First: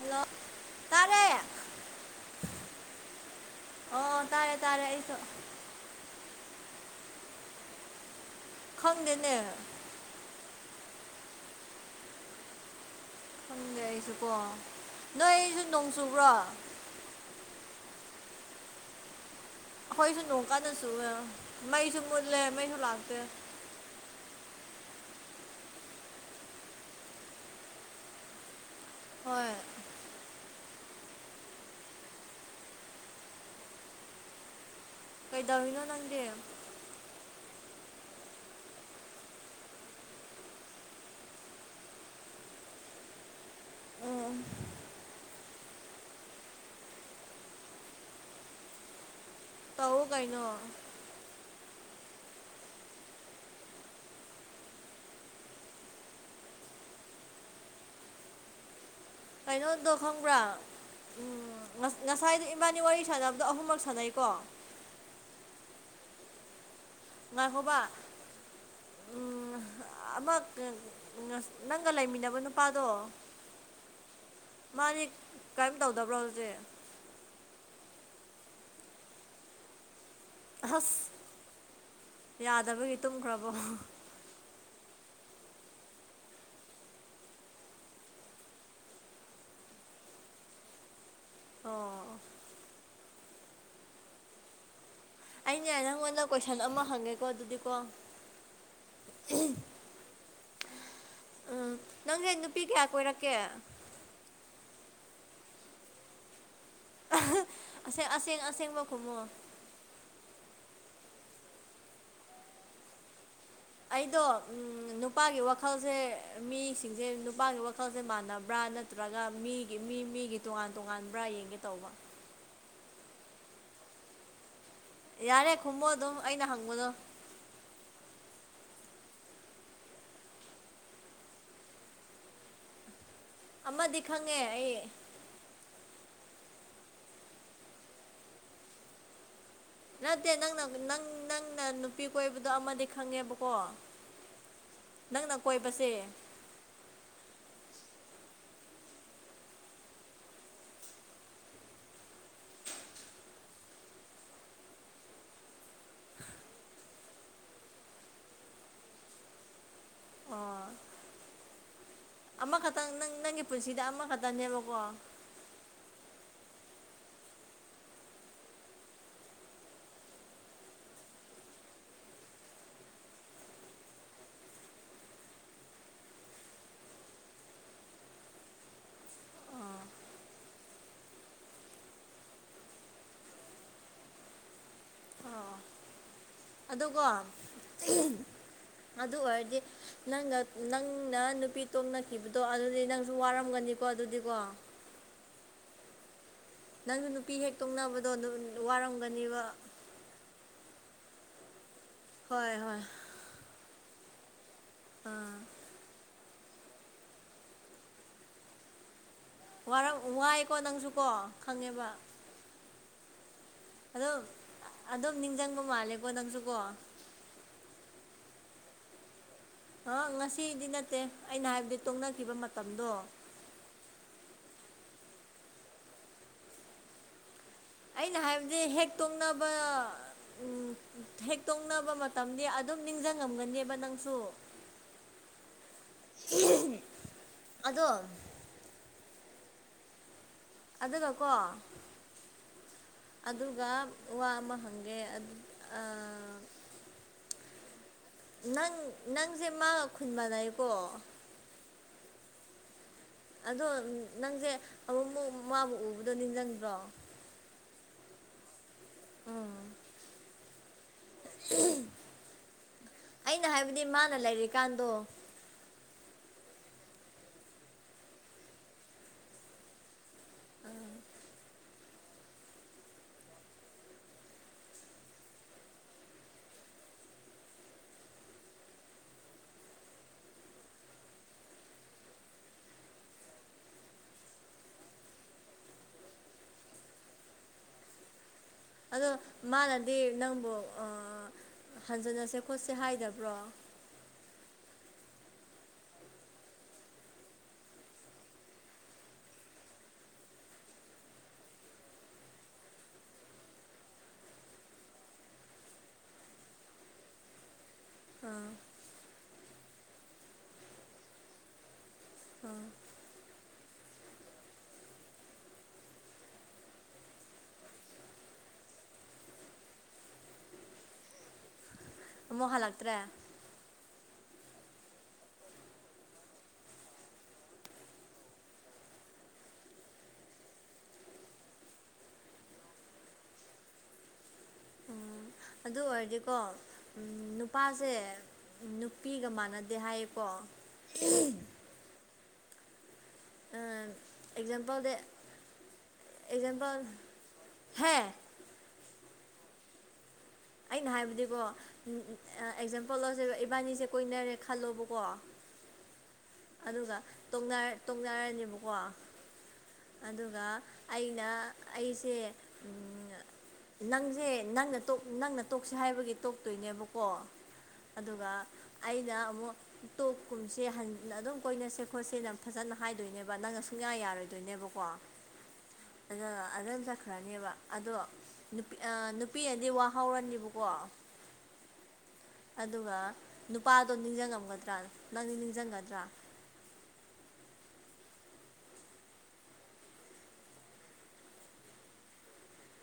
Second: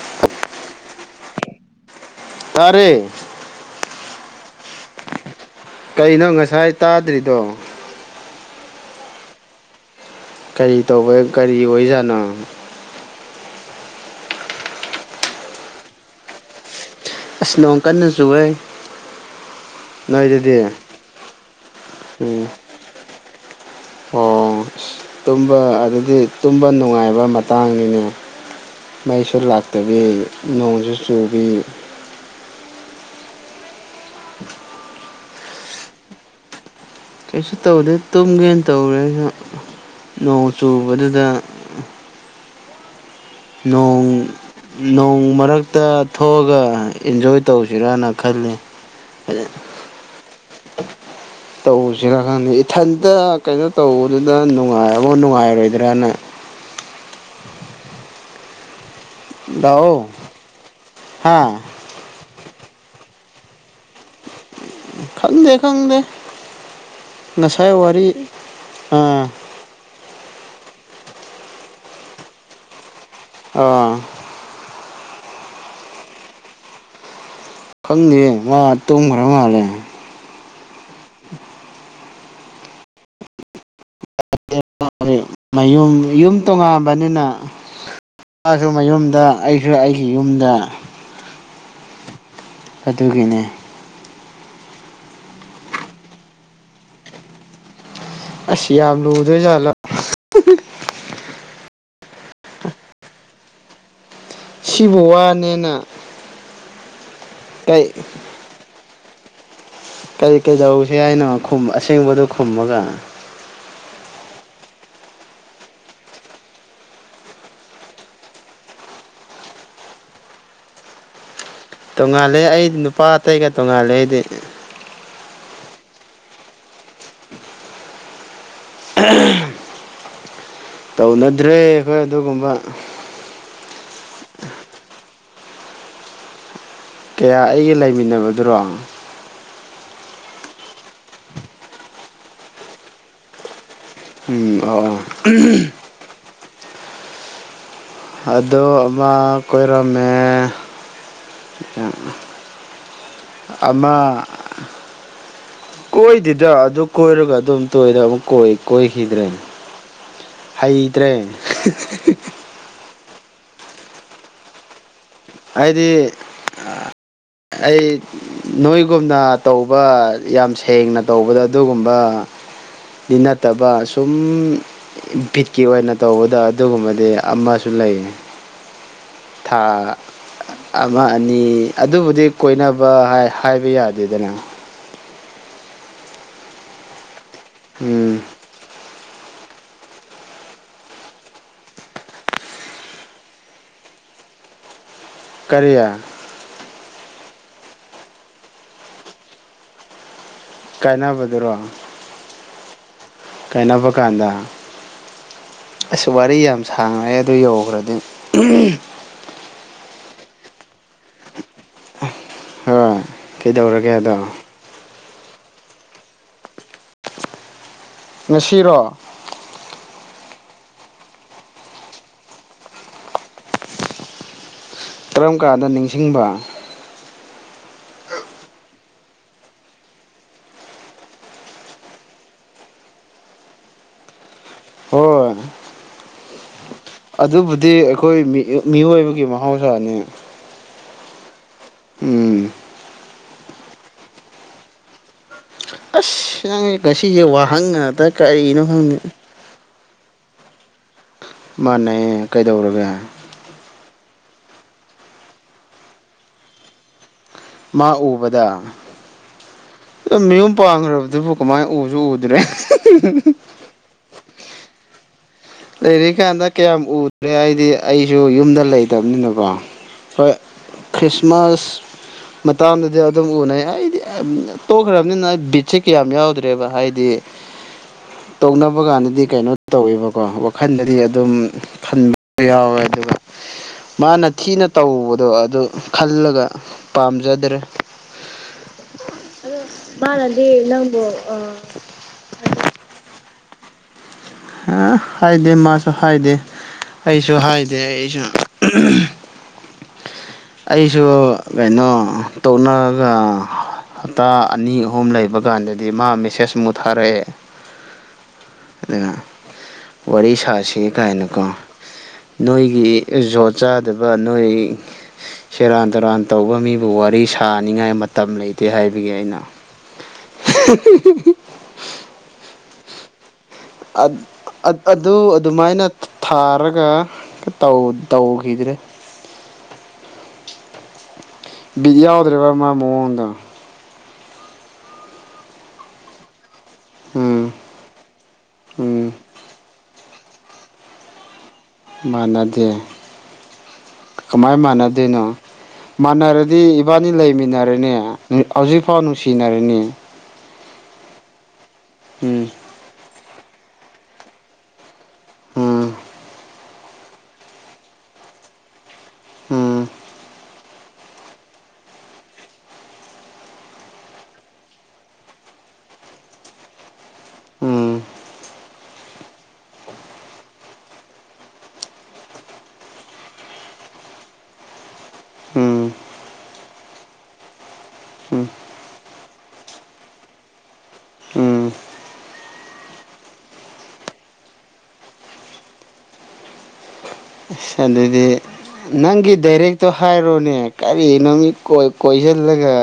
hello ꯇꯥꯔꯦ ꯇꯔꯦ ꯑꯣ ꯇꯥꯔꯦ ꯇꯥꯔꯦ ꯑꯩꯁꯨ ꯀꯩꯅꯣ ꯉꯁꯥꯏ ꯇꯥꯗ꯭ꯔꯤꯗꯣ ꯈꯪꯗꯦꯅꯦ ꯀꯔꯤ ꯇꯧꯕ ꯀꯔꯤ ꯑꯣꯏꯖꯥꯠꯅꯣ ꯈꯪꯗꯦ ꯑꯩꯁꯨ ꯀꯣ ꯅꯣꯏ ꯑꯩꯁꯨ ꯅꯣꯡ ꯆꯨꯕ꯭ꯔꯣ ꯑꯁ ꯂꯣꯡꯀꯔꯅꯖꯣꯏ ꯑꯈꯣꯏꯁꯨ ꯅꯣꯡ ꯀꯟꯅ ꯆꯨꯋꯦ ꯃꯩꯁꯨ ꯃꯨꯠꯂꯦ ꯎꯝ ꯃꯩꯁꯨ ꯂꯥꯛꯇꯦ ꯑꯣ ꯇꯨꯝꯕ ꯑꯗꯨꯗꯤ ꯇꯨꯝꯕ ꯅꯨꯡꯉꯥꯏꯕ ꯃꯇꯥꯡꯅꯤꯅꯦ ꯃꯩꯁꯨ ꯍꯣꯏ ꯂꯥꯛꯇꯕꯤ ꯅꯣꯡꯁꯨ ꯆꯨꯕꯤ ꯀꯩꯗꯧꯔꯤꯅꯣ ꯅꯪꯗꯤ ꯀꯩꯁꯨ ꯇꯧꯗꯦ ꯇꯨꯝꯒꯦꯅ ꯇꯧꯔꯦ ꯅꯣꯡ ꯆꯨꯕꯗꯨꯗ ꯅꯣꯡ ꯎꯝ ꯅꯣꯡ ꯃꯔꯛꯇ ꯊꯣꯛꯑꯒ ꯏꯟꯖꯣꯏ ꯇꯧꯁꯤꯔꯅ ꯈꯜꯂꯤ ꯇꯧꯑꯣ ꯀꯩꯅꯣ ꯇꯧꯁꯤꯔꯥ ꯈꯪꯗꯦ ꯏꯊꯟꯇ ꯀꯩꯅꯣ ꯇꯧꯕꯗꯨꯗ ꯅꯨꯡꯉꯥꯏꯃꯨꯛ ꯅꯨꯡꯉꯥꯏꯔꯣꯏꯗ꯭ꯔꯅ ꯀꯩꯅꯣꯗꯣ ꯂꯥꯛꯑꯣ ꯈꯪꯕ꯭ꯔꯥ ꯎꯝ ꯍꯥ ꯉꯁ ꯉꯁꯥꯏꯗꯣ ꯏꯕꯥꯅꯤ ꯋꯥꯔꯤ ꯁꯥꯟꯅꯕꯗꯣ ꯑꯍꯨꯝꯃꯛ ꯁꯥꯟꯅꯩꯀꯣ ꯈꯪꯗꯦ ꯈꯪꯗꯦ ꯉꯁꯥꯏ ꯉꯥꯏꯈꯣꯕ ꯋꯥꯔꯤ ꯑꯥ ꯎꯝ ꯑꯃ ꯅꯪꯒ ꯂꯩꯃꯤꯟꯅꯕ ꯅꯨꯄꯥꯗꯣ ꯑ ꯃꯥꯗꯤ ꯀꯩꯝ ꯇꯧꯗꯕ꯭ꯔ ꯍꯧꯖꯤꯛ ꯈꯪꯗꯦ ꯃꯥꯇꯣꯡꯈ꯭ꯔ ꯃꯥꯜꯂꯦ ꯑꯁ ꯌꯥꯗꯕꯒꯤ ꯇꯨꯝꯈ꯭ꯔꯕꯣ ꯃꯌꯨꯝ ꯌꯨꯝ ꯇꯣꯉꯥꯟꯕꯅꯤꯅ ꯃꯥꯁꯨ ꯃꯌꯨꯝꯗ ꯑꯩꯁꯨ ꯑꯩꯒꯤ ꯏꯌꯨꯝꯗ ꯑꯣ ꯑꯗꯨꯒꯤꯅꯦ ꯑꯅꯦ ꯅꯪꯉꯣꯟꯗ ꯀꯣꯏꯁꯟ ꯑꯃ ꯍꯪꯉꯦꯀꯣ ꯑꯗꯨꯗꯤꯀꯣ ꯑꯁ ꯌꯥꯝ ꯂꯨꯗꯣꯏꯖꯥꯠꯂꯥ ꯎꯝ ꯅꯪꯁꯦ ꯅꯨꯄꯤ ꯀꯌꯥ ꯀꯣꯏꯔꯛꯀꯦ ꯁꯤꯕꯨ ꯋꯥꯅꯦꯅ ꯀꯩ ꯑꯁ ꯑꯁꯦꯡ ꯑꯁꯦꯡꯕ ꯈꯨꯝꯃꯣ ꯀꯔꯤ ꯀꯔꯤꯗꯧꯁꯤꯦ ꯍꯥꯏꯅꯣ ꯑꯁꯦꯡꯕꯗꯨꯣ ꯈꯨꯝꯃꯒ ꯑꯩꯗꯣ ꯅꯨꯄꯥꯒꯤ ꯋꯥꯈꯜꯁꯦ ꯃꯤꯁꯤꯡꯁꯦ ꯅꯨꯄꯥꯒꯤ ꯋꯥꯈꯜꯁꯦ ꯃꯥꯟꯅꯕ꯭ꯔꯥ ꯅꯠꯇ ꯅꯠꯇ꯭ꯔꯒ ꯃꯤꯒꯤ ꯃꯤ ꯃꯤꯒꯤ ꯇꯣꯉꯥꯟ ꯇꯣꯉꯥꯟꯕ꯭ꯔꯥ ꯌꯦꯡꯒꯦ ꯇꯧꯕ ꯇꯣꯡꯉꯥꯜꯂꯦ ꯑꯩꯗꯤ ꯅꯨꯄꯥ ꯑꯇꯩꯒ ꯇꯣꯡꯉꯥꯜꯂꯦ ꯑꯩꯗꯤ ꯌꯥꯔꯦ ꯈꯨꯝꯃꯣ ꯑꯗꯨꯝ ꯑꯩꯅ ꯍꯪꯕꯗꯣ [unintelligible] ꯇꯧꯅꯗ꯭ꯔꯦ ꯑꯩꯈꯣꯏ ꯑꯗꯨꯒꯨꯝꯕ ꯑꯃꯗꯤ ꯈꯪꯉꯦ ꯑꯩ ꯀꯌꯥ ꯑꯩꯒ ꯂꯩꯃꯤꯟꯅꯕꯗꯨꯔꯣ ꯅꯠꯇꯦ ꯅꯪꯅ ꯅꯪ ꯅꯪꯅ ꯅꯨꯄꯤ ꯀꯣꯏꯕꯗꯣ ꯑꯃꯗꯤ ꯈꯪꯉꯦꯕꯀꯣ ꯎꯝ ꯑꯣ ꯑꯣ ꯅꯪꯅ ꯀꯣꯏꯕꯁꯦ ꯑꯗꯣ ꯑꯃ ꯀꯣꯏꯔꯝꯃꯦ ꯑꯃ ꯀꯣꯏꯗꯦꯗ ꯑꯗꯨ ꯀꯣꯏꯔꯒ ꯑꯗꯨꯝ ꯇꯣꯏꯔ ꯑꯃꯨꯛ ꯀ ꯀꯣꯏꯈꯤꯗ꯭ꯔꯦꯅ ꯑꯣ ꯍꯩꯇ꯭ꯔꯦ ꯑꯃꯈꯛꯇꯪ ꯅꯪ ꯅꯪꯒꯤ ꯄꯨꯟꯁꯤꯗ ꯑꯃꯈꯛꯇꯅꯦꯕꯀꯣ ꯑꯩꯗꯤ ꯑꯩ ꯅꯣꯏꯒꯨꯝꯅ ꯇꯧꯕ ꯌꯥꯝ ꯁꯦꯡꯅ ꯇꯧꯕꯗ ꯑꯗꯨꯒꯨꯝꯕ ꯗꯤ ꯅꯠꯇꯕ ꯑꯁꯨꯝ ꯕꯤꯠꯀꯤ ꯑꯣꯏꯅ ꯇꯧꯕꯗ ꯑꯗꯨꯒꯨꯝꯕꯗꯤ ꯑꯃꯁꯨ ꯂꯩꯌꯦ ꯊꯥ ꯑꯃ ꯑꯅꯤ ꯑꯗꯨꯕꯨꯗꯤ ꯀꯣꯏꯅꯕ ꯍꯥ ꯍꯥꯏꯕ ꯌꯥꯗꯦꯗꯅ ꯑꯗꯨꯒꯣ ꯎꯝ ꯑꯗꯨ ꯑꯣꯏꯔꯗꯤ ꯅꯪꯒ ꯅꯪꯅ ꯅꯨꯄꯤ ꯇꯣꯝꯅꯈꯤꯕꯗꯣ ꯑꯗꯨꯗꯤ ꯅꯪꯁꯨ ꯋꯥꯔꯝꯒꯅꯤꯀꯣ ꯑꯗꯨꯗꯤꯀꯣ ꯀꯔꯤ ꯅꯪꯁꯨ ꯅꯨꯄꯤ ꯍꯦꯛ ꯇꯣꯛꯅꯕꯗꯣ ꯗꯨ ꯋꯥꯔꯝꯒꯅꯤꯕ ꯀꯥꯏꯅꯕꯗꯨꯔꯣ ꯍꯣꯏ ꯍꯣꯏ ꯀꯥꯏꯅꯕ ꯀꯥꯟꯗ ꯑꯥ ꯑꯁ ꯋꯥꯔꯤ ꯌꯥꯝ ꯁꯥꯡꯉꯩ ꯑꯗꯨ ꯌꯧꯈ꯭ꯔꯗꯤ ꯋꯥꯔꯑꯣ ꯋꯥꯏꯀꯣ ꯅꯪꯁꯨꯀꯣ ꯈꯪꯉꯦꯕ ꯍꯣꯏ ꯀꯩꯗꯧꯔꯒꯦ ꯍꯜꯂꯣ ꯑꯗꯣ ꯑꯗꯨꯝ ꯅꯤꯡꯖꯪꯕ ꯃꯥꯜꯂꯦꯀꯣ ꯅꯪꯁꯨꯀꯣ ꯉꯁꯤꯔꯣ ꯑ ꯉꯁꯤꯗꯤ ꯅꯠꯇꯦ ꯑꯩꯅ ꯍꯥꯏꯕꯗꯤ ꯇꯣꯛꯅꯈꯤꯕ ꯃꯇꯝꯗꯣ ꯀꯔꯝ ꯀꯥꯟꯗ ꯅꯤꯡꯁꯤꯡꯕ ꯑꯩꯅ ꯍꯥꯏꯕꯗꯤ ꯍꯦꯛ ꯇꯣꯛꯅꯕ ꯎꯝ ꯍꯦꯛꯇꯣꯛꯅꯕ ꯃꯇꯝꯗꯤ ꯑꯗꯨꯝ ꯅꯤꯡꯁꯤꯡꯉꯝꯒꯅꯦꯕ ꯅꯪꯁꯨ ꯍꯣꯏ [unintelligible] ꯑꯗꯨꯕꯨꯗꯤ ꯑꯗꯣ ꯑꯩꯈꯣꯏ ꯃꯤꯑꯣꯏꯕꯒꯤ ꯃꯍꯧꯁꯥꯅꯤ ꯑꯗꯨꯒꯀꯣ ꯎꯝ ꯑꯗꯨꯒ ꯋꯥ ꯑꯃ ꯍꯪꯒꯦ ꯑꯗꯨ ꯑꯥ ꯑꯁ ꯅꯪ ꯉꯁꯤꯁꯦ ꯋꯥꯍꯪ ꯉꯥꯛꯇ ꯀꯔꯤꯅꯣ ꯈꯪꯗꯦ ꯁꯦ ꯃꯥ ꯈꯨꯟꯕꯅꯥꯏꯀꯣ ꯃꯥꯅꯦꯌꯦ ꯀꯩꯗꯧꯔꯒꯦ ꯑꯗꯣ ꯅꯪꯁꯦ ꯑꯃꯨꯛꯃꯨꯛ ꯃꯥꯕꯨ ꯎꯕꯗ ꯅꯤꯡꯖꯡꯗ꯭ꯔꯣ ꯃꯥ ꯎꯕꯗ ꯎꯝ ꯑ ꯃꯌꯨꯝ ꯄꯥꯟꯈ꯭ꯔꯕꯗꯨꯕꯨ ꯀꯃꯥꯏ ꯎꯁꯨ ꯎꯗ꯭ꯔꯦ ꯑꯩꯅ ꯍꯥꯏꯕꯗꯤ ꯃꯥꯜ ꯂꯩꯔꯦ ꯀꯥꯟꯗ ꯂꯩꯔꯤꯀꯥꯟꯗ ꯀꯌꯥꯝ ꯎꯗ꯭ꯔꯦ ꯍꯥꯏꯗꯤ ꯑꯩꯁꯨ ꯌꯨꯝꯗ ꯂꯩꯇꯕꯅꯤꯅꯀꯣ ꯍꯣꯏ ꯈ꯭ꯔꯤꯁꯃꯥꯁ ꯃꯇꯥꯝꯗꯗꯤ ꯑꯗꯨꯝ ꯎꯅꯩ ꯑꯩꯗꯤ ꯇꯣꯛꯈ꯭ꯔꯕꯅꯤꯅ ꯑꯩ ꯕꯤꯠꯁꯦ ꯀꯌꯥꯝ ꯌꯥꯎꯗ꯭ꯔꯦꯗ ꯍꯥꯏꯗꯤ [unintelligible] ꯇꯧꯅꯕ ꯀꯥꯟꯗꯗꯤ ꯀꯩꯅꯣ ꯇꯧꯋꯦꯕ ꯀꯣ ꯋꯥꯈꯜꯗꯗꯤ ꯑꯗꯨꯝ ꯈꯟꯕ ꯌꯥꯎꯋꯦ ꯑꯗꯨꯒ ꯃꯥꯅ ꯊꯤꯅ ꯇꯧꯕꯗꯣ ꯑꯗꯨ ꯈꯜꯂꯒ ꯄꯥꯝꯖꯗ꯭ꯔꯦ ꯑꯗꯣ ꯃꯥꯅꯗꯤ ꯅꯪꯕꯨ ꯊꯟꯖꯟꯅꯁꯦ ꯈꯣꯠꯁꯦ ꯍꯥꯏꯗꯕ꯭ꯔꯣ ꯍꯥ ꯍꯥꯏꯗꯦ ꯃꯥꯁꯨ ꯍꯥꯏꯗꯦ ꯑꯩꯁꯨ ꯍꯥꯏꯗꯦ ꯑꯩꯁꯨ ꯑꯩꯁꯨ ꯀꯩꯅꯣ ꯇꯧꯛꯅꯔꯒ ꯍꯞꯇꯥ ꯑꯅꯤ ꯑꯍꯨꯝ ꯂꯩꯕ ꯀꯥꯟꯗꯗꯤ ꯃꯥ ꯃꯦꯁꯦꯁꯃꯨꯛ ꯊꯥꯔꯛꯑꯦ ꯑꯥ ꯑꯗꯨ ꯋꯥꯔꯤ ꯁꯥꯁꯤꯒ ꯀꯥꯏꯅꯀꯣ ꯎꯝ ꯅꯣꯏꯒꯤ ꯖꯣꯠ ꯆꯥꯗꯕ ꯅꯣꯏ ꯁꯦꯔꯥꯟ ꯇꯨꯔꯥꯟ ꯇꯧꯕ ꯃꯤꯕꯨ ꯋꯥꯔꯤ ꯁꯥꯅꯤꯡꯉꯥꯏ ꯃꯇꯝ ꯂꯩꯇꯦ ꯍꯥꯏꯕꯒꯤ ꯑꯩꯅ [unintelligible] ꯑꯃꯨꯛ ꯍꯜꯂꯛꯇ꯭ꯔꯦ ꯑꯗꯨ ꯑꯗꯨꯃꯥꯏꯅ ꯊꯥꯔꯒ ꯇꯧ ꯇꯒꯗ꯭ꯔꯦ ꯕꯤꯠ ꯌꯥꯎꯗ꯭ꯔꯤꯕ ꯑꯃ ꯃꯑꯣꯡꯗ ꯑꯗꯨ ꯑꯣꯏꯔꯗꯤꯀꯣ ꯎꯝ ꯅꯨꯄꯥꯁꯦ ꯎꯝ ꯅꯨꯄꯤꯒ ꯃꯥꯟꯅꯗꯦ ꯍꯥꯏꯌꯦꯀꯣ ꯃꯥꯟꯅꯗꯦ ꯀꯃꯥꯏ ꯑꯦꯛꯖꯥꯝꯄꯜꯗ ꯃꯥꯟꯅꯗꯣꯏꯅꯣ ꯃꯥꯟꯅꯔꯗꯤ ꯑꯦꯛꯖꯥꯝꯄꯜ ꯏꯕꯥꯅꯤ ꯂꯩꯃꯤꯟꯅꯔꯦꯅꯦ ꯍꯦ ꯍꯧꯖꯤꯛꯐꯥꯎ ꯅꯨꯡꯁꯤꯅꯔꯅꯤ ꯑꯩꯅ ꯍꯥꯏꯕꯗꯤꯀꯣ ꯎꯝ ꯑꯦꯛꯖꯥꯝꯄꯜ ꯂꯧꯁꯦꯕ ꯏꯕꯥꯅꯤꯁꯦ ꯀꯣꯏꯅꯔꯦ ꯈꯜꯂꯣꯕꯀꯣ ꯎꯝ ꯑꯗꯨꯒ ꯇꯣꯡꯅꯥꯔꯅꯦꯕꯀꯣ ꯎꯝ ꯑꯗꯨꯒ ꯑꯩꯅ ꯑꯩꯁꯦ ꯅꯪꯁꯦ ꯅꯪꯅ ꯅꯪꯅ ꯇꯣꯛꯁꯦ ꯍꯥꯏꯕꯒꯤ ꯇꯣꯛꯇꯣꯏꯅꯦꯕꯀꯣ ꯎꯝ ꯑꯗꯨꯒ ꯑꯩꯅ ꯑꯃꯨꯛ ꯇꯣꯞꯀꯨꯝꯁꯦ ꯑꯗꯨꯝ ꯀꯣꯏꯅꯁꯦ ꯈꯣꯠꯁꯦꯅ ꯐꯖꯅ ꯍꯥꯏꯗꯣꯏꯅꯦꯕ ꯅꯪ ꯁꯨꯡꯌꯥ ꯌꯥꯔꯣꯏ ꯑꯗꯨꯣꯏꯅꯦꯕꯀꯣ ꯎꯝ ꯑꯗꯨꯗ ꯑꯗꯨꯝ ꯆꯠꯈ꯭ꯔꯅꯦꯕ ꯑꯗꯣ ꯎꯝ ꯅꯨꯄꯤ ꯑ ꯅꯨꯄꯤꯅꯗꯤ ꯋꯥꯍꯧꯔꯅꯤꯕꯀꯣ ꯎꯝ ꯑꯗꯨꯒ ꯅꯨꯄꯥꯗꯣ ꯅꯤꯡꯁꯤꯡꯉꯝꯒꯗ꯭ꯔꯥ ꯅꯪꯗꯤ ꯅꯤꯡꯁꯤꯡꯒꯗ꯭ꯔꯥ ꯁ ꯑꯗꯨꯗꯤ ꯅꯪꯒꯤ ꯗꯥꯏꯔꯦꯛꯇꯣ ꯍꯥꯏꯔꯣꯅꯦ ꯀꯔꯤꯅꯣ ꯃꯤꯠ ꯀꯣꯏꯁꯤꯜꯂꯒ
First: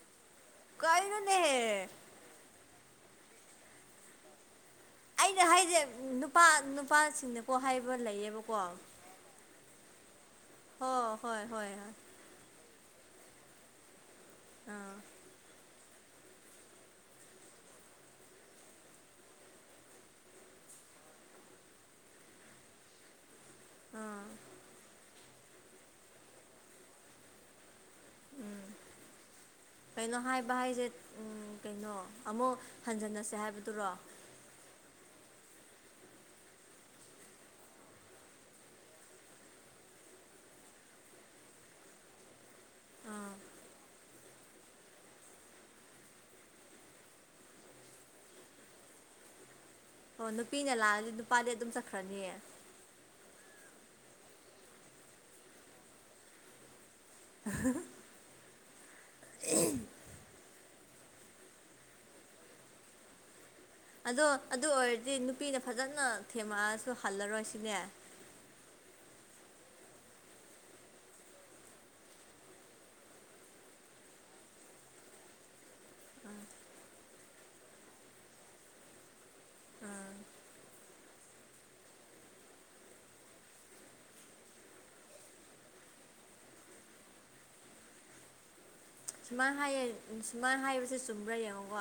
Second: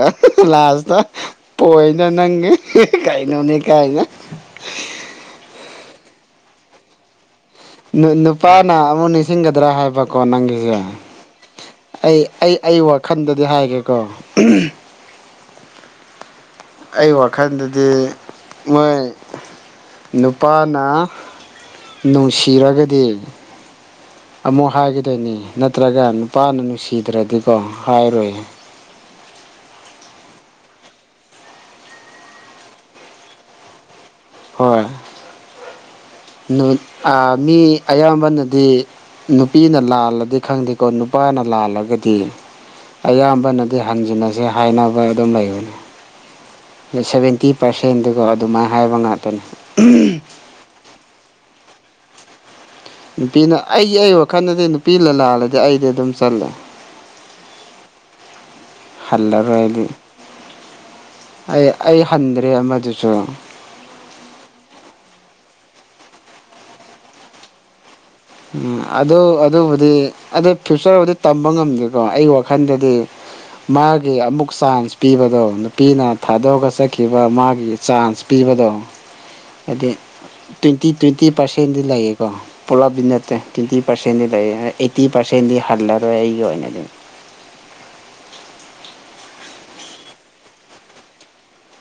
ꯂꯥꯁꯇ ꯀꯩꯅꯣꯅꯦꯍꯦ ꯄꯣꯏꯅ ꯅꯪꯒꯤ ꯀꯩꯅꯣꯅꯦ ꯀꯥꯏꯅ ꯑꯩꯅ ꯍꯥꯏꯁꯦ ꯅꯨꯄꯥ ꯅꯨꯄꯥꯁꯤꯡꯅ ꯅꯨꯄꯥꯅ ꯑꯃꯨꯛ ꯅꯤꯡꯁꯤꯡꯒꯗ꯭ꯔꯥ ꯍꯥꯏꯕꯀꯣ ꯅꯪꯒꯤꯁꯦ ꯍꯣꯏ ꯍꯣꯏ ꯍꯣꯏ ꯍꯣꯏ ꯑꯩ ꯑꯩ ꯑꯩ ꯋꯥꯈꯟꯗꯗꯤ ꯍꯥꯏꯒꯦꯀꯣ ꯑꯥ ꯑꯩ ꯋꯥꯈꯜꯗꯗꯤ ꯃꯣꯏ ꯅꯨꯄꯥꯅ ꯅꯨꯡꯁꯤꯔꯒꯗꯤ ꯑꯥ ꯑꯃꯨꯛ ꯍꯥꯏꯈꯤꯗꯣꯏꯅꯤ ꯅꯠꯇ꯭ꯔꯒ ꯅꯨꯄꯥꯅ ꯅꯨꯡꯁꯤꯗ꯭ꯔꯗꯤꯀꯣ ꯍꯥꯏꯔꯣꯏ ꯎꯝ ꯀꯩꯅꯣ ꯍꯥꯏꯕ ꯍꯥꯏꯁꯦ ꯀꯩꯅꯣ ꯑꯃꯨꯛ ꯍꯟꯖꯟꯅꯁꯦ ꯍꯥꯏꯕꯗꯨꯔꯣ ꯍꯣꯏ ꯅꯨꯠ ꯃꯤ ꯑꯌꯥꯝꯕꯅꯗꯤ ꯅꯨꯄꯤꯅ ꯂꯥꯜꯂꯗꯤ ꯈꯪꯗꯦꯀꯣ ꯅꯨꯄꯥꯅ ꯂꯥꯜꯂꯒꯗꯤ ꯑꯥ ꯑꯌꯥꯝꯕꯅꯗꯤ ꯍꯟꯖꯤꯟꯅꯁꯦ ꯍꯥꯏꯅꯕ ꯑꯗꯨꯝ ꯂꯩꯕꯅꯤ ꯑꯗ ꯁꯚꯦꯟꯇꯤ ꯄꯥꯔꯁꯦꯟꯗꯨꯒ ꯑꯗꯨꯃꯥꯏꯅ ꯍꯥꯏꯕ ꯉꯥꯛꯇꯅꯤ ꯑꯣ ꯅꯨꯄꯤꯅ ꯂꯥꯛꯑꯗꯤ ꯅꯨꯄꯥꯗꯤ ꯑꯗꯨꯝ ꯆꯠꯈ꯭ꯔꯅꯤꯌꯦ ꯅꯨꯄꯤꯅ ꯑꯩꯒꯤ ꯑꯩ ꯋꯥꯈꯜꯗꯗꯤ ꯅꯨꯄꯤ ꯂꯥꯜꯂꯗꯤ ꯑꯩꯗꯤ ꯑꯗꯨꯝ ꯆꯜꯂꯦ [unintelligible] ꯍꯜꯂꯔꯣꯏꯗꯤ ꯑꯩ ꯑꯩ ꯍꯟꯗ꯭ꯔꯦ ꯑꯃꯗꯨꯁꯨ ꯑꯗꯣ ꯑꯗꯨ ꯑꯣꯏꯔꯗꯤ ꯅꯨꯄꯤꯅ ꯐꯖꯅ ꯊꯦꯝꯃꯛꯑꯁꯨ ꯍꯜꯂꯔꯣꯏ ꯁꯤꯅꯦ ꯎꯝ ꯑꯗꯨ ꯑꯗꯨꯕꯨꯗꯤ ꯑꯗꯨ ꯐ꯭ꯌꯨꯆꯔꯕꯨꯗꯤ ꯇꯝꯕ ꯉꯝꯗꯦꯀꯣ ꯑꯩꯒꯤ ꯋꯥꯈꯜꯗꯗꯤ ꯃꯥꯒꯤ ꯑꯃꯨꯛ ꯆꯥꯟꯁ ꯄꯤꯕꯗꯣ ꯅꯨꯄꯤꯅ ꯊꯥꯗꯣꯛꯑꯒ ꯆꯠ ꯀꯈꯤꯕ ꯃꯥꯒꯤ ꯆꯥꯟꯁ ꯄꯤꯕꯗꯣ ꯍꯥꯏꯗꯤ ꯑꯥ ꯇ꯭ꯋꯦꯟꯇꯤ ꯇ꯭ꯋꯦꯟꯇꯤ ꯄꯥꯔꯁꯦꯟꯗꯤ ꯂꯩꯌꯦꯀꯣ ꯄꯨꯂꯞꯕꯤ ꯅ ꯇ꯭ꯋꯦꯟꯇꯤ ꯄꯥꯔꯁꯦꯟꯗꯤ ꯂꯩ ꯑꯩꯠꯇꯤ ꯄꯥꯔꯁꯦꯟꯗꯤ ꯍꯜꯂꯔꯣꯏ ꯑꯩꯒꯤ ꯑꯣꯏꯅꯗꯤ ꯁꯨꯃꯥꯏꯅ ꯍꯥꯏꯌꯦ ꯁꯨꯃꯥꯏꯅ ꯍꯥꯏꯕꯕꯁꯤ ꯆꯨꯝꯕ꯭ꯔꯥ ꯌꯦꯡꯉꯣꯀꯣ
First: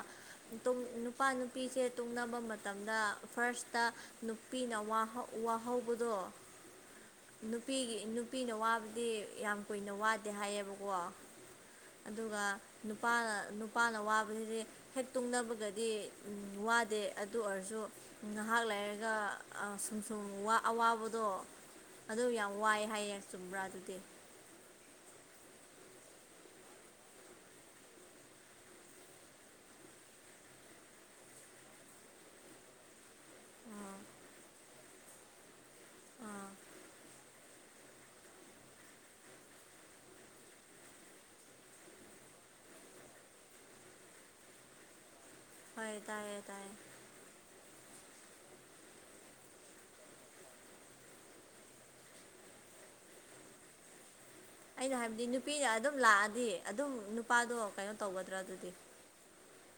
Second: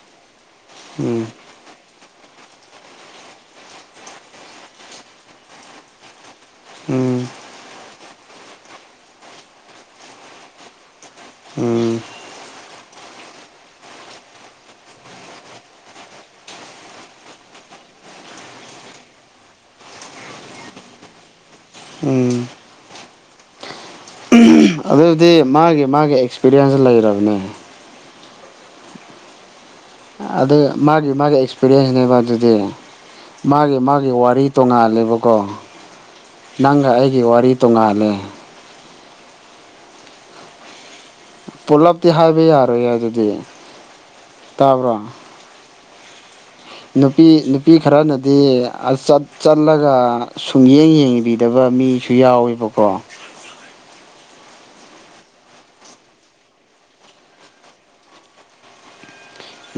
ꯎꯝ ꯅꯨꯄꯥ ꯅꯨ ꯅꯨꯄꯤꯁꯦ ꯇꯨꯡꯅꯕ ꯃꯇꯝꯗ ꯐꯥꯔꯁꯇ ꯅꯨꯄꯤꯅ ꯋꯥꯍꯧꯕꯗꯣ ꯎꯝ ꯅꯨꯄꯤꯒꯤ ꯅꯨꯄꯤꯅ ꯋꯥꯕꯗꯤ ꯌꯥꯝ ꯀꯨꯏꯅ ꯋꯥꯗꯦ ꯍꯥꯏꯌꯦꯕꯀꯣ ꯎꯝ ꯑꯗꯨꯒ ꯅꯨꯄꯥꯅ ꯅꯨꯄꯥꯅ ꯋꯥꯕꯁꯤꯗꯤ ꯍꯦꯛ ꯇꯨꯡꯅꯕꯒꯗꯤ ꯋꯥꯗꯦ ꯑꯗꯨ ꯑꯣꯏꯔꯁꯨ ꯉꯥꯏꯍꯥꯛ ꯂꯩꯔꯒ ꯁꯨꯝ ꯁꯨꯝ ꯑꯋꯥꯕꯗꯣ ꯑꯗꯨ ꯎꯝ ꯌꯥꯝ ꯋꯥꯏꯑꯦ ꯍꯥꯏꯌꯦ ꯆꯨꯝꯕ꯭ꯔꯥ ꯑꯗꯨꯗꯤ ꯑꯗꯨꯗꯤ ꯃꯥꯒꯤ ꯃꯥꯒꯤ ꯑꯦꯛꯁꯄꯤꯔꯤꯌꯦꯟꯁ ꯂꯩꯔꯕꯅꯦ ꯑꯗꯨ ꯃꯥꯒꯤ ꯃꯥꯒꯤ ꯑꯦꯛꯁꯄꯤꯔꯤꯌꯦꯟꯁꯅꯦꯕ ꯑꯗꯨꯗꯤ ꯃꯥꯒꯤ ꯃꯥꯒꯤ ꯋꯥꯔꯤ ꯇꯣꯡꯉꯥꯂꯦꯕꯀꯣ ꯑꯥ ꯅꯪꯒ ꯑꯩꯒꯤ ꯋꯥꯔꯤ ꯇꯣꯡꯉꯥꯜꯂꯦ ꯄꯨꯂꯞꯇꯤ ꯍꯥꯏꯕ ꯌꯥꯔꯣꯏ ꯑꯗꯨꯗꯤ ꯇꯥꯕ꯭ꯔꯣ ꯍꯣꯏ ꯇꯥꯏꯌꯦ ꯇꯥꯏ ꯅꯨꯄꯤ ꯅꯨꯄꯤ ꯈꯔꯅꯗꯤ ꯆꯠ ꯆꯠꯂꯒ ꯁꯨꯡꯌꯦꯡ ꯌꯦꯡꯕꯤꯗꯕ ꯃꯤꯁꯨ ꯌꯥꯎꯋꯦꯕꯀꯣ ꯑꯩꯅ ꯍꯥꯏꯕꯗꯤ ꯅꯨꯄꯤꯅ ꯑꯗꯨꯝ ꯂꯥꯛꯑꯗꯤ ꯑꯗꯨꯝ ꯅꯨꯄꯥꯗꯣ ꯀꯩꯅꯣ ꯇꯧꯒꯗ꯭ꯔꯥ ꯑꯗꯨꯗꯤ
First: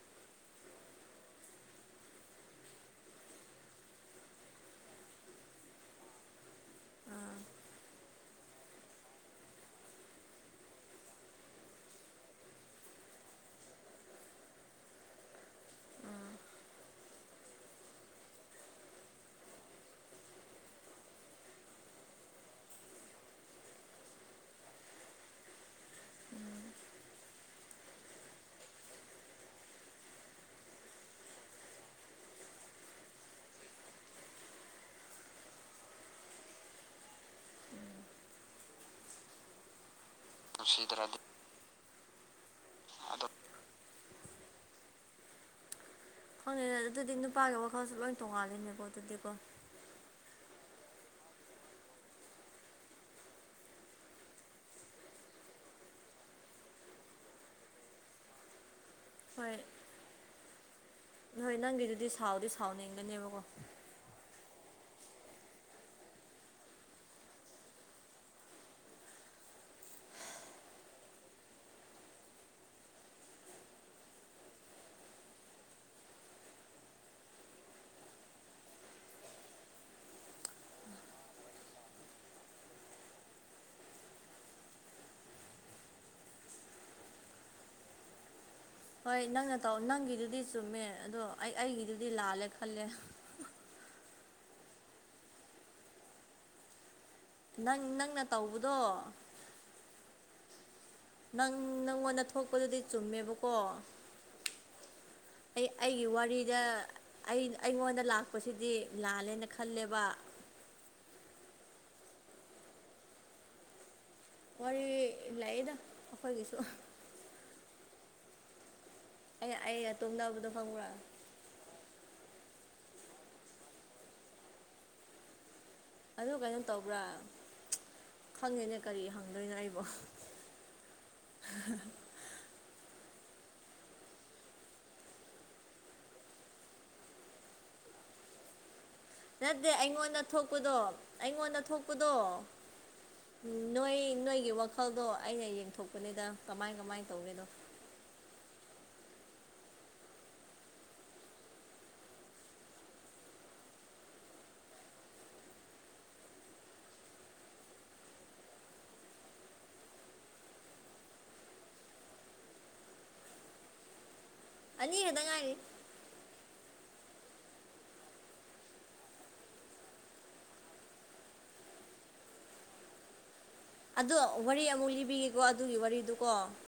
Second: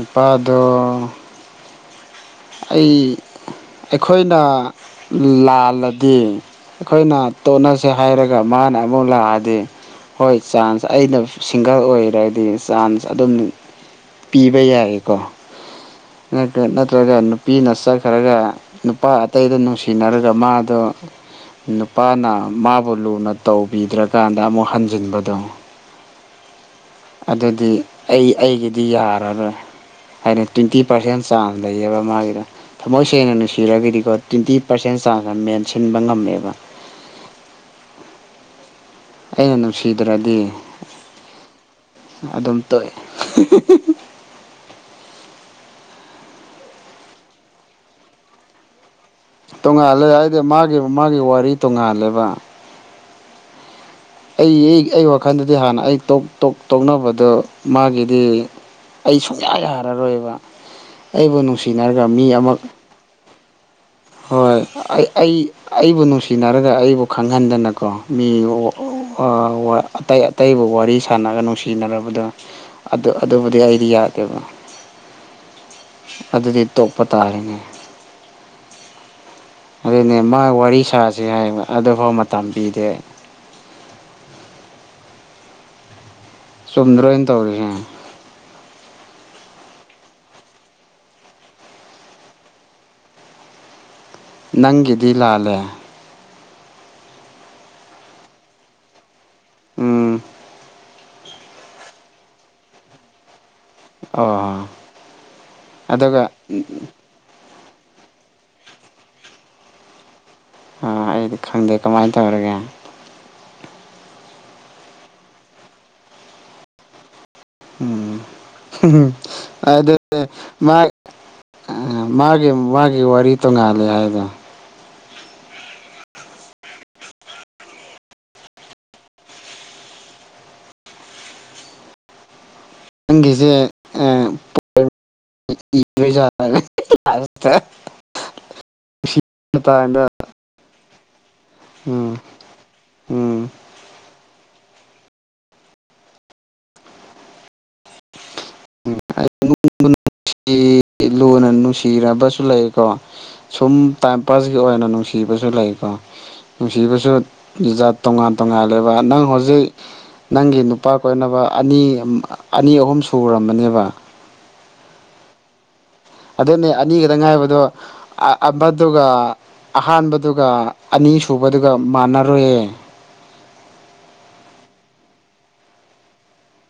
ꯏꯄꯥꯗꯣ ꯑꯩ ꯑꯩꯈꯣꯏꯅ ꯂꯥꯜꯂꯗꯤ ꯑꯩꯈꯣꯏꯅ ꯇꯣꯠꯅꯁꯦ ꯍꯥꯏꯔꯒ ꯃꯥꯅ ꯑꯃꯨꯛ ꯂꯥꯛꯑꯗꯤ ꯍꯣꯏ ꯆꯥꯟꯁ ꯑꯩꯅ ꯁꯤꯡꯒꯜ ꯑꯣꯏꯔꯗꯤ ꯆꯥꯟꯁ ꯑꯗꯨꯝ ꯄꯤꯕ ꯌꯥꯏꯀꯣ ꯅꯠꯇ꯭ꯔꯒ ꯅꯨꯄꯤꯅ ꯆꯠꯈ꯭ꯔꯒ ꯅꯨꯄꯥ ꯑꯇꯩꯗ ꯅꯨꯡꯁꯤꯅꯔꯒ ꯃꯥꯗꯣ ꯅꯨꯄꯥꯅ ꯃꯥꯕꯨ ꯂꯨꯅ ꯇꯧꯕꯤꯗ꯭ꯔꯀꯥꯟꯗ ꯑꯃꯨꯛ ꯍꯟꯖꯤꯟꯕꯗꯣ ꯑꯗꯨꯗꯤ ꯑꯩ ꯑꯩꯒꯤꯗꯤ ꯌꯥꯔꯔꯣꯏ ꯍꯥꯏꯗꯤ ꯇ꯭ꯋꯦꯟꯇꯤ ꯄꯥꯔꯁꯦꯟ ꯆꯥꯡ ꯂꯩꯌꯦꯕ ꯃꯥꯒꯤꯗ ꯊꯃꯣꯏ ꯁꯦꯡꯅ ꯅꯨꯡꯁꯤꯔꯒꯗꯤꯀꯣ ꯇ꯭ꯋꯦꯟꯇꯤ ꯄꯥꯔꯁꯦꯟ ꯆꯥꯖ ꯃꯦꯟꯁꯤꯟꯕ ꯉꯝꯃꯦꯕ ꯑꯩꯅ ꯅꯨꯡꯁꯤꯗ꯭ꯔꯗꯤ ꯎꯁꯤ ꯇꯔꯗꯤ ꯑꯗꯨꯝ ꯇꯣꯛꯑꯦ ꯈꯪꯅꯤ ꯑꯗꯨꯗꯤ ꯅꯨꯄꯥꯒꯤ ꯋꯥꯈꯜꯁꯨ ꯂꯣꯏ ꯇꯣꯡꯉꯥꯜꯂꯤꯅꯦꯀꯣ ꯑꯗꯨꯗꯤꯀꯣ ꯇꯣꯡꯉꯥꯜꯂꯦ ꯍꯥꯏꯗꯤ ꯃꯥꯒꯤ ꯃꯥꯒꯤ ꯋꯥꯔꯤ ꯇꯣꯡꯉꯥꯜꯂꯦꯕ ꯑꯩ ꯑꯩ ꯋꯥꯈꯜꯗꯗꯤ ꯍꯥꯟꯅ ꯑꯩ ꯇꯣꯛ ꯇ ꯇꯣꯛꯅꯕꯗꯣ ꯃꯥꯒꯤꯗꯤ ꯑꯩ ꯁꯨꯡꯌꯥ ꯌꯥꯔꯔꯣꯏꯕ ꯑꯩꯕꯨ ꯅꯍꯣꯏ ꯅꯨꯡꯁꯤꯅꯔꯒ ꯅꯪꯒꯤꯗꯨꯗꯤ ꯃꯤ ꯁꯥꯎꯗꯤ ꯑꯃ ꯁꯥꯎꯅꯤꯡꯒꯅꯦꯕꯀꯣ ꯍꯣꯏ ꯑꯩ ꯑꯩ ꯑꯩꯕꯨ ꯅꯨꯡꯁꯤꯅꯔꯒ ꯑꯩꯕꯨ ꯈꯪꯍꯟꯗꯅꯀꯣ ꯃꯤ ꯑꯇꯩ ꯑꯇꯩꯕꯨ ꯋꯥꯔꯤ ꯁꯥꯟꯅꯒ ꯅꯨꯡꯁꯤꯅꯔꯕꯗꯨ ꯑꯗꯨ ꯑꯗꯨꯕꯨꯗꯤ ꯑꯩꯗꯤ ꯌꯥꯗꯦꯕ ꯑꯗꯨꯗꯤ ꯇꯣꯛꯄ ꯇꯥꯔꯤꯅꯦ ꯑꯗꯨꯅꯦ ꯃꯥ ꯋꯥꯔꯤ ꯁꯥꯁꯤ ꯍꯥꯏꯕ ꯑꯗꯨꯐꯥꯎ ꯃꯇꯝ ꯄꯤꯗꯦ ꯆꯨꯝꯗ꯭ꯔꯣ ꯑꯩ ꯇꯧꯔꯤꯁꯦ ꯍꯣꯏ ꯅꯪꯅ ꯇꯧ ꯅꯪꯒꯤꯗꯨꯗꯤ ꯆꯨꯝꯃꯦ ꯑꯗꯣ ꯑꯩ ꯑꯩꯒꯤꯗꯨꯗꯤ ꯂꯥꯜꯂꯦ ꯈꯜꯂꯦ ꯅꯪꯒꯤꯗꯤ ꯂꯥꯜꯂꯦ ꯅꯪ ꯅꯪꯅ ꯇꯧꯕꯗꯣ ꯎꯝ ꯅꯪ ꯅꯪꯉꯣꯟꯗ ꯊꯣꯛꯄꯗꯨꯗꯤ ꯆꯨꯝꯃꯦꯕꯀ ꯀꯣ ꯑꯣ ꯑꯩ ꯑꯩꯒꯤ ꯑꯗꯨꯒ ꯋꯥꯔꯤꯗ ꯑꯩ ꯑꯩꯉꯣꯟꯗ ꯂꯥꯛꯄꯁꯤꯗꯤ ꯂꯥꯜꯂꯦꯅ ꯈꯜꯂꯦꯕ ꯑꯣ ꯑꯩꯗꯤ ꯈꯪꯗꯦ ꯀꯃꯥꯏꯅ ꯇꯧꯔꯒꯦ ꯋꯥꯔꯤ ꯂꯥꯛꯏꯗ ꯑꯩꯈꯣꯏꯒꯤꯁꯨ ꯎꯝ ꯑꯩ ꯑꯩꯒ ꯑꯗ ꯇꯨꯝꯅꯕꯗꯣ ꯃꯥ ꯈꯪꯕ꯭ꯔꯥ ꯃꯥꯒꯤ ꯃꯥꯒꯤ ꯋꯥꯔꯤ ꯇꯣꯉꯥꯜꯂꯦ ꯍꯥꯏꯗꯣ ꯑ ꯀꯩꯅꯣ ꯇꯧꯕ꯭ꯔꯥ ꯈꯪꯉꯦꯅꯦ ꯀꯔꯤ ꯍꯪꯗꯣꯏꯅꯣ ꯑꯩꯕꯣ [unintelligible] ꯅꯪꯒꯤꯁꯦ [unintelligible] [unintelligible] ꯅꯠꯇꯦ ꯑꯩꯉꯣꯟꯗ ꯊꯣꯛꯄꯗꯣ ꯑꯩꯉꯣꯟꯗ ꯊꯣꯛꯄꯗꯣ ꯎꯝ ꯅꯣꯏ ꯅꯣꯏꯒꯤ ꯋꯥꯈꯜꯗꯣ ꯑꯩꯅ ꯌꯦꯡꯊꯣꯛꯄꯅꯤꯗ ꯀꯃꯥꯏ ꯀꯃꯥꯏꯅ ꯇꯧꯒꯅꯣ [unintelligible] ꯅꯨꯡꯁꯤꯅꯕꯁꯨ ꯂꯩꯀꯣ ꯁꯨꯝ ꯇꯥꯏꯝ ꯄꯥꯁꯀꯤ ꯑꯣꯏꯅ ꯅꯨꯡꯁꯤꯕꯁꯨ ꯂꯩꯀꯣ ꯅꯨꯡꯁꯤꯕꯁꯨ ꯖꯥꯠ ꯇꯣꯉꯥꯟ ꯇꯣꯉꯥꯜꯂꯦꯕ ꯅꯪ ꯍꯧꯖꯤꯛ ꯅꯪꯒꯤ ꯅꯨꯄꯥ ꯀꯣꯏꯅꯕ ꯑꯅꯤ ꯑꯅꯤ ꯑꯍꯨꯝ ꯁꯨꯔꯝꯕꯅꯦꯕ ꯑꯅꯤ ꯈꯛꯇ ꯉꯥꯏꯔꯤ ꯑꯗꯨꯅꯦ ꯑꯅꯤꯒꯗ ꯉꯥꯏꯕꯗꯣ ꯑꯃꯗꯨꯒ ꯑꯍꯥꯟꯕꯗꯨꯒ ꯑꯅꯤꯁꯨꯕꯗꯨꯒ ꯃꯥꯟꯅꯔꯣꯏꯌꯦ ꯑꯗꯣ ꯋꯥꯔꯤ ꯑꯃꯨꯛ ꯂꯤꯕꯤꯒꯦꯀꯣ ꯑꯗꯨꯒꯤ ꯋꯥꯔꯤꯗꯨꯀꯣ